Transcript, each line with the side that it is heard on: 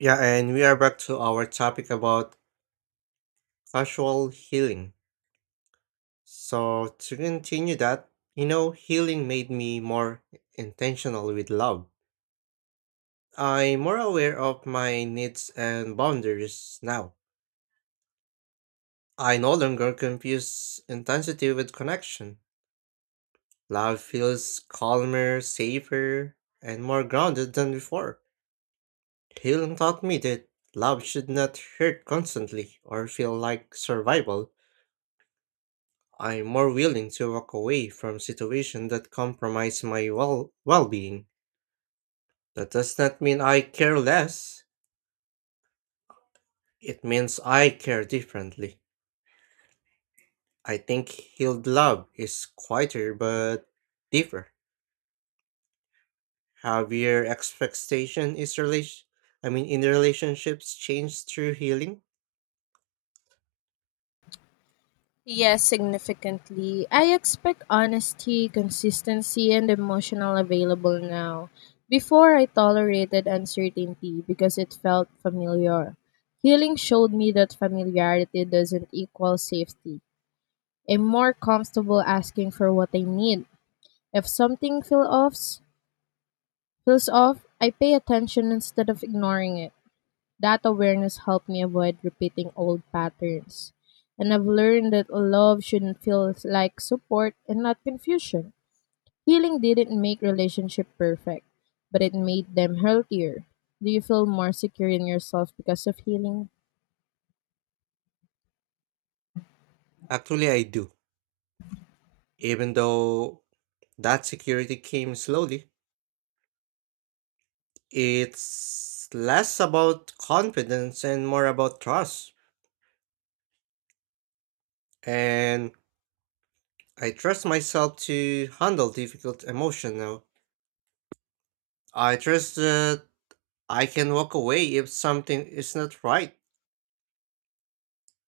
right: Yeah, and we are back to our topic about casual healing. So, to continue that, you know, healing made me more intentional with love. I'm more aware of my needs and boundaries now. I no longer confuse intensity with connection. Love feels calmer, safer, and more grounded than before. Healing taught me that love should not hurt constantly or feel like survival. I'm more willing to walk away from situations that compromise my well-being. That does not mean I care less. It means I care differently. I think healed love is quieter but deeper. Have your expectation is relation I mean in relationships changed through healing?
left: Yes, significantly. I expect honesty, consistency, and emotional available now. Before, I tolerated uncertainty because it felt familiar. Healing showed me that familiarity doesn't equal safety. I'm more comfortable asking for what I need. If something feel off, feels off, I pay attention instead of ignoring it. That awareness helped me avoid repeating old patterns. And I've learned that love shouldn't feel like support and not confusion. Healing didn't make relationship perfect, but it made them healthier. Do you feel more secure in yourself because of healing?
right: Actually I do. Even though that security came slowly, it's less about confidence and more about trust. And I trust myself to handle difficult emotion now. I trust that I can walk away if something is not right.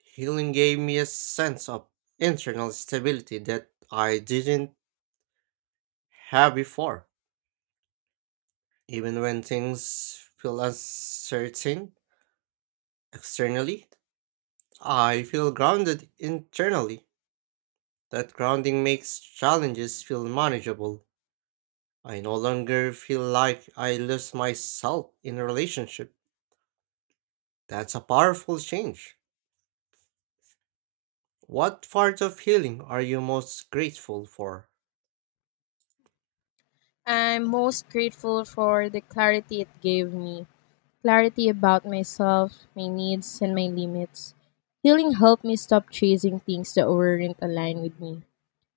right: Healing gave me a sense of internal stability that I didn't have before. Even when things feel uncertain externally, I feel grounded internally. That grounding makes challenges feel manageable. I no longer feel like I lose myself in a relationship. That's a powerful change. What part of healing are you most grateful for?
left: I'm most grateful for the clarity it gave me. Clarity about myself, my needs, and my limits. Healing helped me stop chasing things that weren't aligned with me.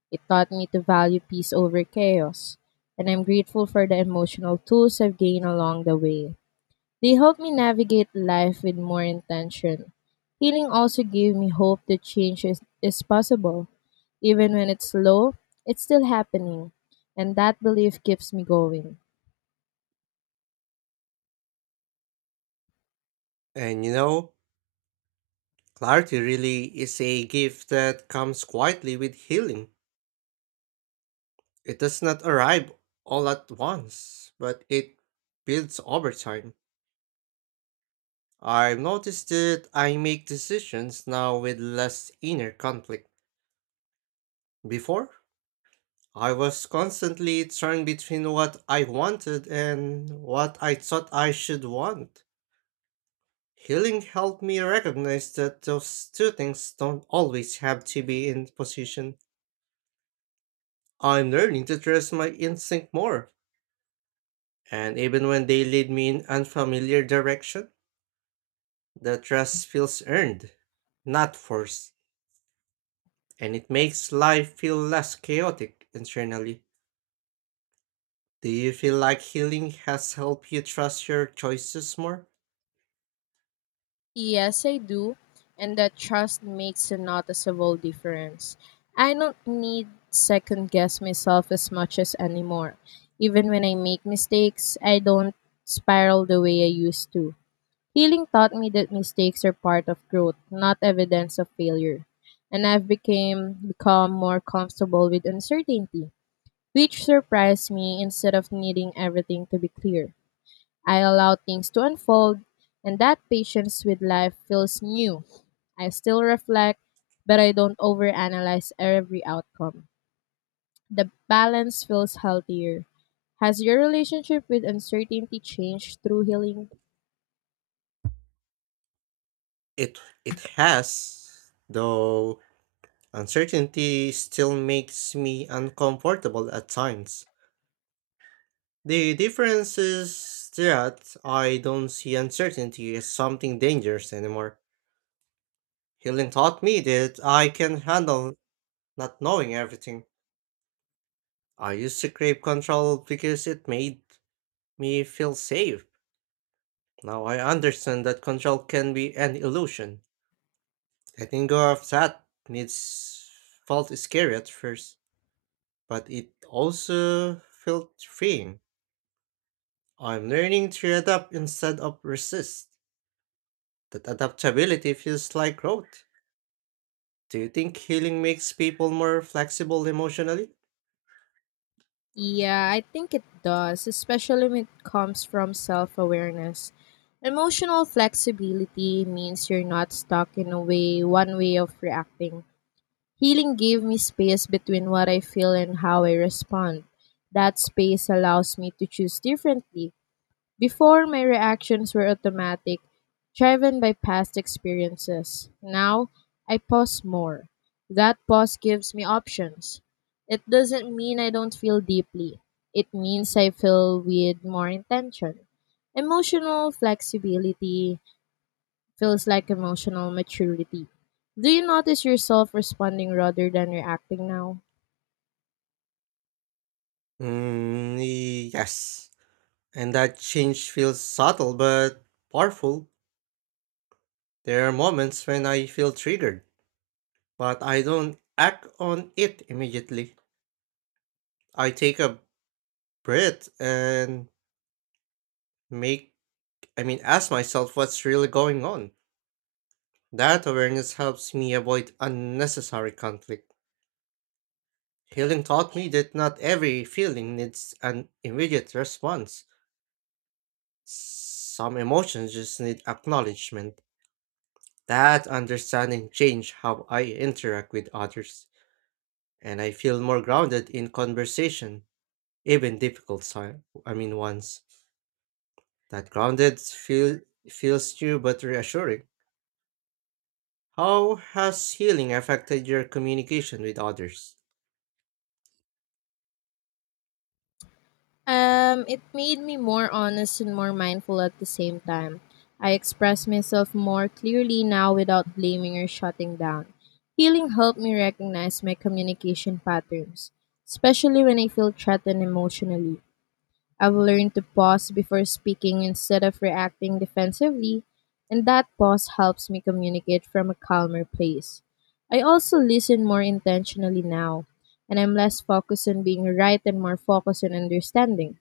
left: It taught me to value peace over chaos, and I'm grateful for the emotional tools I've gained along the way. They helped me navigate life with more intention. Healing also gave me hope that change is possible. Even when it's slow, it's still happening, and that belief keeps me going.
right: And you know, clarity really is a gift that comes quietly with healing. It does not arrive all at once, but it builds over time. I've noticed that I make decisions now with less inner conflict. Before, I was constantly torn between what I wanted and what I thought I should want. Healing helped me recognize that those two things don't always have to be in position. I'm learning to trust my instinct more, and even when they lead me in unfamiliar direction, the trust feels earned, not forced, and it makes life feel less chaotic internally. Do you feel like healing has helped you trust your choices more?
left: Yes, I do. And that trust makes a noticeable difference. I don't need second guess myself as much as anymore. Even when I make mistakes, I don't spiral the way I used to. Healing taught me that mistakes are part of growth, not evidence of failure. And I've became become more comfortable with uncertainty, which surprised me instead of needing everything to be clear. I allow things to unfold, and that patience with life feels new. I still reflect, but I don't overanalyze every outcome. The balance feels healthier. Has your relationship with uncertainty changed through healing?
right: It it has, though uncertainty still makes me uncomfortable at times. The difference is that I don't see uncertainty as something dangerous anymore. Healing taught me that I can handle not knowing everything. I used to crave control because it made me feel safe. Now I understand that control can be an illusion. Letting go of that needs felt scary at first, but it also felt freeing. I'm learning to adapt instead of resist. That adaptability feels like growth. Do you think healing makes people more flexible emotionally?
left: Yeah, I think it does, especially when it comes from self awareness. Emotional flexibility means you're not stuck in a way, one way of reacting. Healing gave me space between what I feel and how I respond. That space allows me to choose differently. Before, my reactions were automatic, driven by past experiences. Now, I pause more. That pause gives me options. It doesn't mean I don't feel deeply, it means I feel with more intention. Emotional flexibility feels like emotional maturity. Do you notice yourself responding rather than reacting now?
right: Mm, yes. And that change feels subtle but powerful. There are moments when I feel triggered, but I don't act on it immediately. I take a breath and make, ask myself what's really going on. That awareness helps me avoid unnecessary conflict. Healing taught me that not every feeling needs an immediate response. Some emotions just need acknowledgement. That understanding changed how I interact with others, and I feel more grounded in conversation, even difficult time, I mean ones. That grounded feel feels new but reassuring. How has healing affected your communication with others?
left: It made me more honest and more mindful at the same time. I express myself more clearly now without blaming or shutting down. Healing helped me recognize my communication patterns, especially when I feel threatened emotionally. I've learned to pause before speaking instead of reacting defensively, and that pause helps me communicate from a calmer place. I also listen more intentionally now, and I'm less focused on being right and more focused on understanding.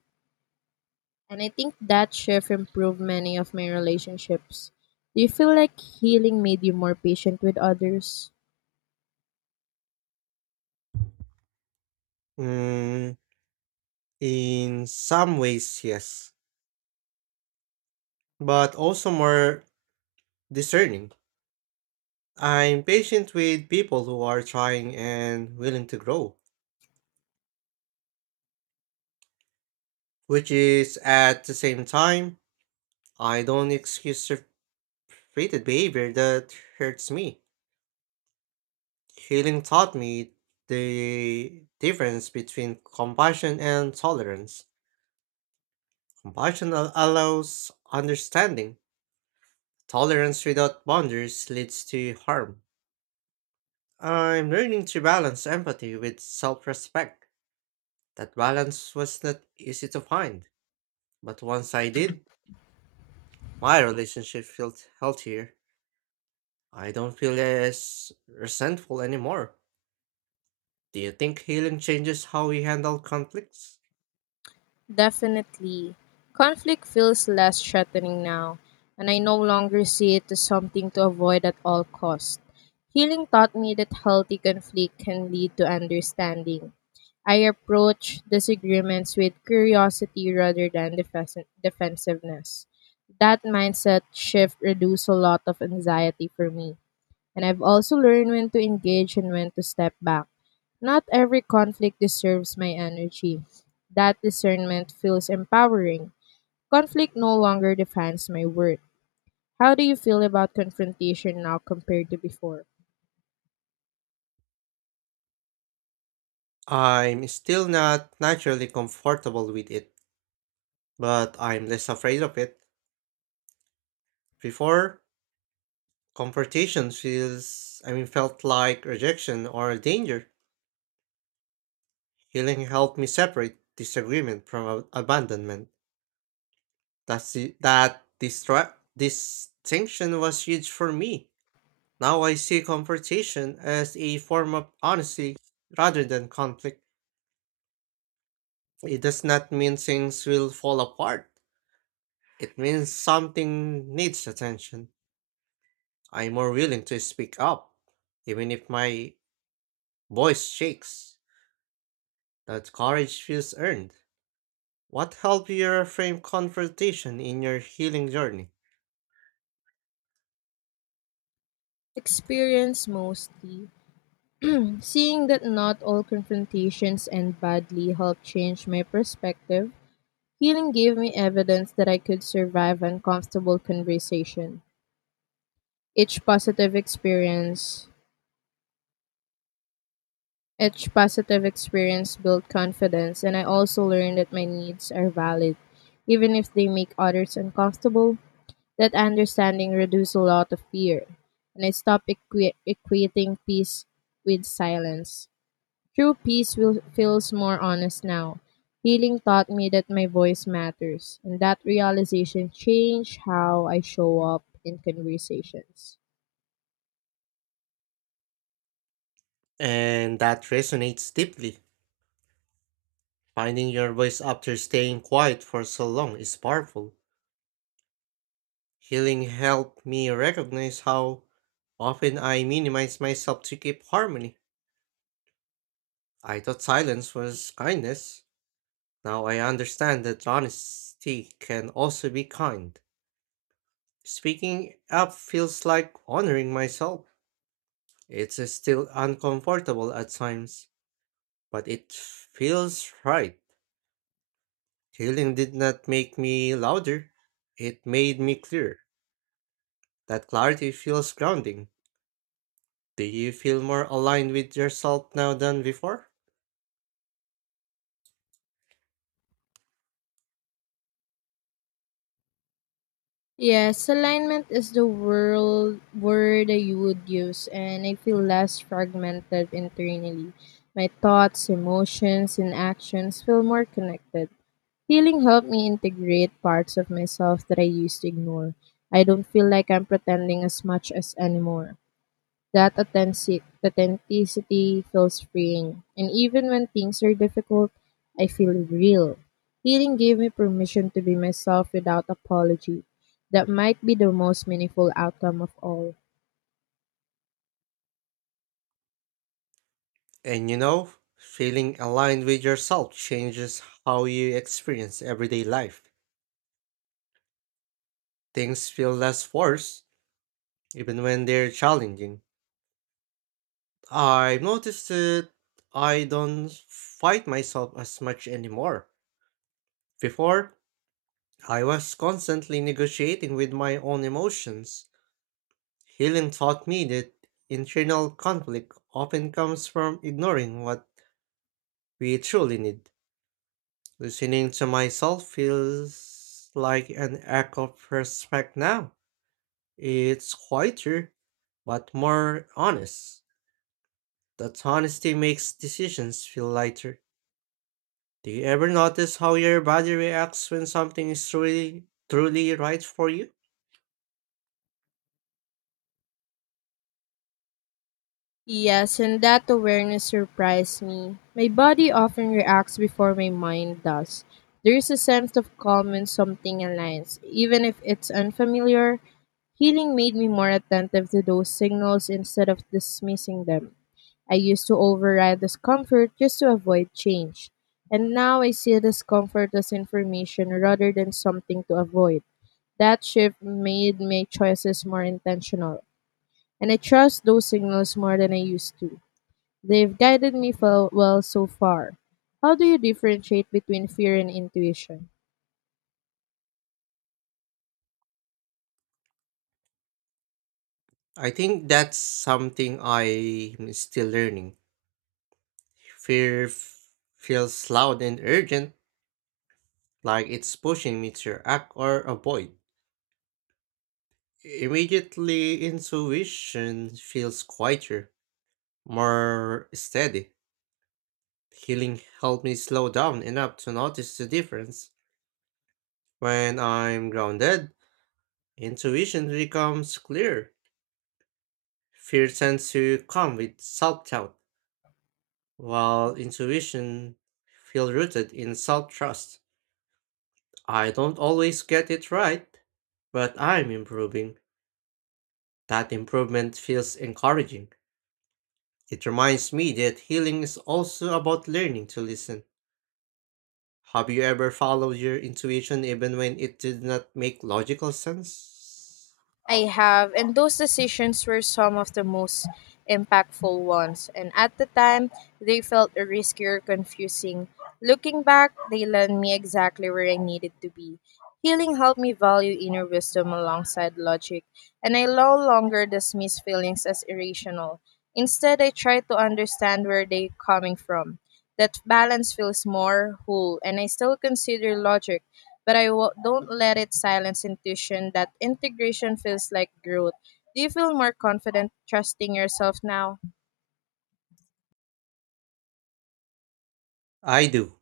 left: And I think that shift improved many of my relationships. Do you feel like healing made you more patient with others?
right: Mm, in some ways, yes, but also more discerning. I'm patient with people who are trying and willing to grow, which is at the same time, I don't excuse repeated behavior that hurts me. Healing taught me the difference between compassion and tolerance. Allows understanding, tolerance without boundaries leads to harm. I'm learning to balance empathy with self respect. That balance was not easy to find, but once I did, my relationship feels healthier. I don't feel as resentful anymore. Do you think healing changes how we handle conflicts?
left: Definitely. Conflict feels less threatening now, and I no longer see it as something to avoid at all cost. Healing taught me that healthy conflict can lead to understanding. I approach disagreements with curiosity rather than defensiveness. That mindset shift reduced a lot of anxiety for me. And I've also learned when to engage and when to step back. Not every conflict deserves my energy. That discernment feels empowering. Conflict no longer defines my worth. How do you feel about confrontation now compared to before?
right: I'm still not naturally comfortable with it, but I'm less afraid of it. Before, confrontation feels, I mean, felt like rejection or a danger. Healing helped me separate disagreement from abandonment. That's the, that distra- distinction was huge for me. Now I see confrontation as a form of honesty rather than conflict. It does not mean things will fall apart. It means something needs attention. I'm more willing to speak up, even if my voice shakes. That courage feels earned. What helped you reframe confrontation in your healing journey?
left: Experience mostly. Seeing that not all confrontations end badly helped change my perspective. Healing gave me evidence that I could survive uncomfortable conversation. Each positive experience Each positive experience built confidence, and I also learned that my needs are valid, even if they make others uncomfortable. That understanding reduced a lot of fear, and I stopped equating peace with silence. Feels more honest now. Healing taught me that my voice matters, and that realization changed how I show up in conversations.
right: And that resonates deeply. Finding your voice after staying quiet for so long is powerful. Healing helped me recognize how often I minimize myself to keep harmony. I thought silence was kindness. Now I understand that honesty can also be kind. Speaking up feels like honoring myself. It's still uncomfortable at times, but it feels right. Healing did not make me louder, it made me clear. That clarity feels grounding. Do you feel more aligned with yourself now than before?
left: Yes, alignment is the world word that you would use, and I feel less fragmented internally. My thoughts, emotions, and actions feel more connected. Healing helped me integrate parts of myself that I used to ignore. I don't feel like I'm pretending as much as anymore. Authenticity feels freeing. And even when things are difficult, I feel real. Healing gave me permission to be myself without apology. That might be the most meaningful outcome of all.
right: And you know, feeling aligned with yourself changes how you experience everyday life. Things feel less forced, even when they're challenging. I've noticed that I don't fight myself as much anymore. Before, I was constantly negotiating with my own emotions. Healing taught me that internal conflict often comes from ignoring what we truly need. Listening to myself feels like an act of respect now. It's quieter, but more honest. That honesty makes decisions feel lighter. Do you ever notice how your body reacts when something is truly, truly right for you?
left: Yes, and that awareness surprised me. My body often reacts before my mind does. There is a sense of calm when something aligns, even if it's unfamiliar. Healing made me more attentive to those signals instead of dismissing them. I used to override discomfort just to avoid change. And now I see discomfort as information rather than something to avoid. That shift made my choices more intentional and I trust those signals more than I used to. They've guided me well so far. How do you differentiate between fear and intuition?
right: I think that's something I'm still learning. Fear f- feels loud and urgent, like it's pushing me to act or avoid. Immediately, intuition feels quieter, more steady. Healing helped me slow down enough to notice the difference. When I'm grounded, intuition becomes clear. Fear tends to come with self doubt, while intuition feels rooted in self trust. I don't always get it right, but I'm improving. That improvement feels encouraging. It reminds me that healing is also about learning to listen. Have you ever followed your intuition even when it did not make logical sense?
left: I have, and those decisions were some of the most impactful ones. And at the time, they felt riskier, confusing. Looking back, they led me exactly where I needed to be. Healing helped me value inner wisdom alongside logic, and I no longer dismiss feelings as irrational. Instead, I try to understand where they're coming from. That balance feels more whole, and I still consider logic but don't let it silence intuition that integration feels like growth. Do you feel more confident trusting yourself now?
right: I do,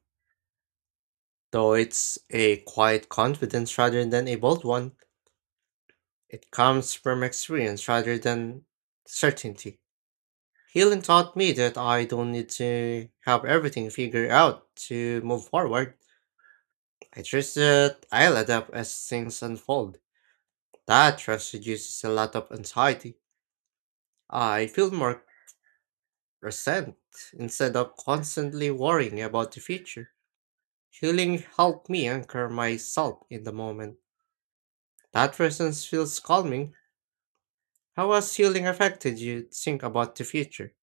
right: though it's a quiet confidence rather than a bold one. It comes from experience rather than certainty. Healing taught me that I don't need to have everything figured out to move forward. I trust that I'll adapt as things unfold. That trust reduces a lot of anxiety. I feel more present instead of constantly worrying about the future. Healing helped me anchor myself in the moment. That presence feels calming. How has healing affected you think about the future?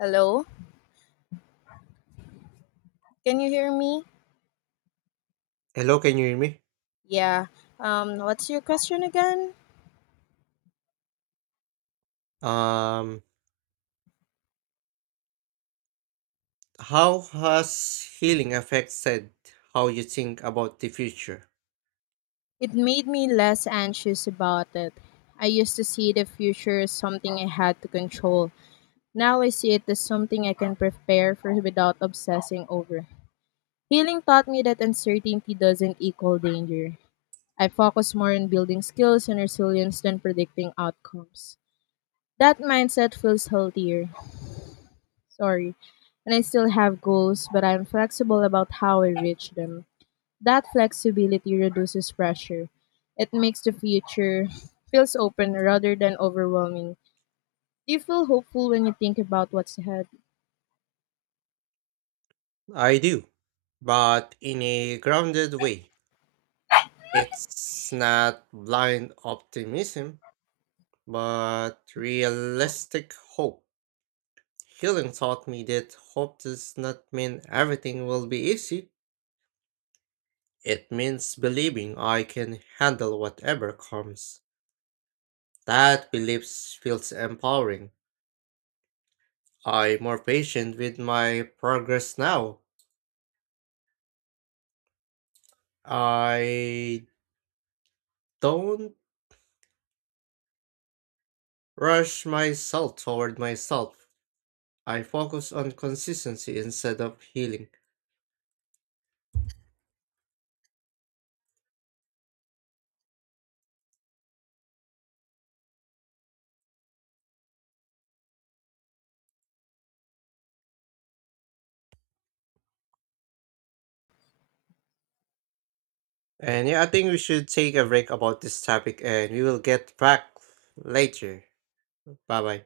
left: Hello? Can you hear me?
right: Hello, can you hear me?
left: Yeah. What's your question again?
right: Um, how has healing affected how you think about the future?
left: It made me less anxious about it. I used to see the future as something I had to control. Now I see it as something I can prepare for without obsessing over. Healing taught me that uncertainty doesn't equal danger. I focus more on building skills and resilience than predicting outcomes. That mindset feels healthier. Sorry. And I still have goals, but I'm flexible about how I reach them. That flexibility reduces pressure. It makes the future feels open rather than overwhelming. Do you feel hopeful when you think about what's ahead?
right: I do, but in a grounded way. It's not blind optimism. But realistic hope. Healing taught me that hope does not mean everything will be easy. It means believing I can handle whatever comes. That belief feels empowering. I'm more patient with my progress now. I don't rush myself toward myself. I focus on consistency instead of healing. And yeah, I think we should take a break about this topic and we will get back later. Bye bye.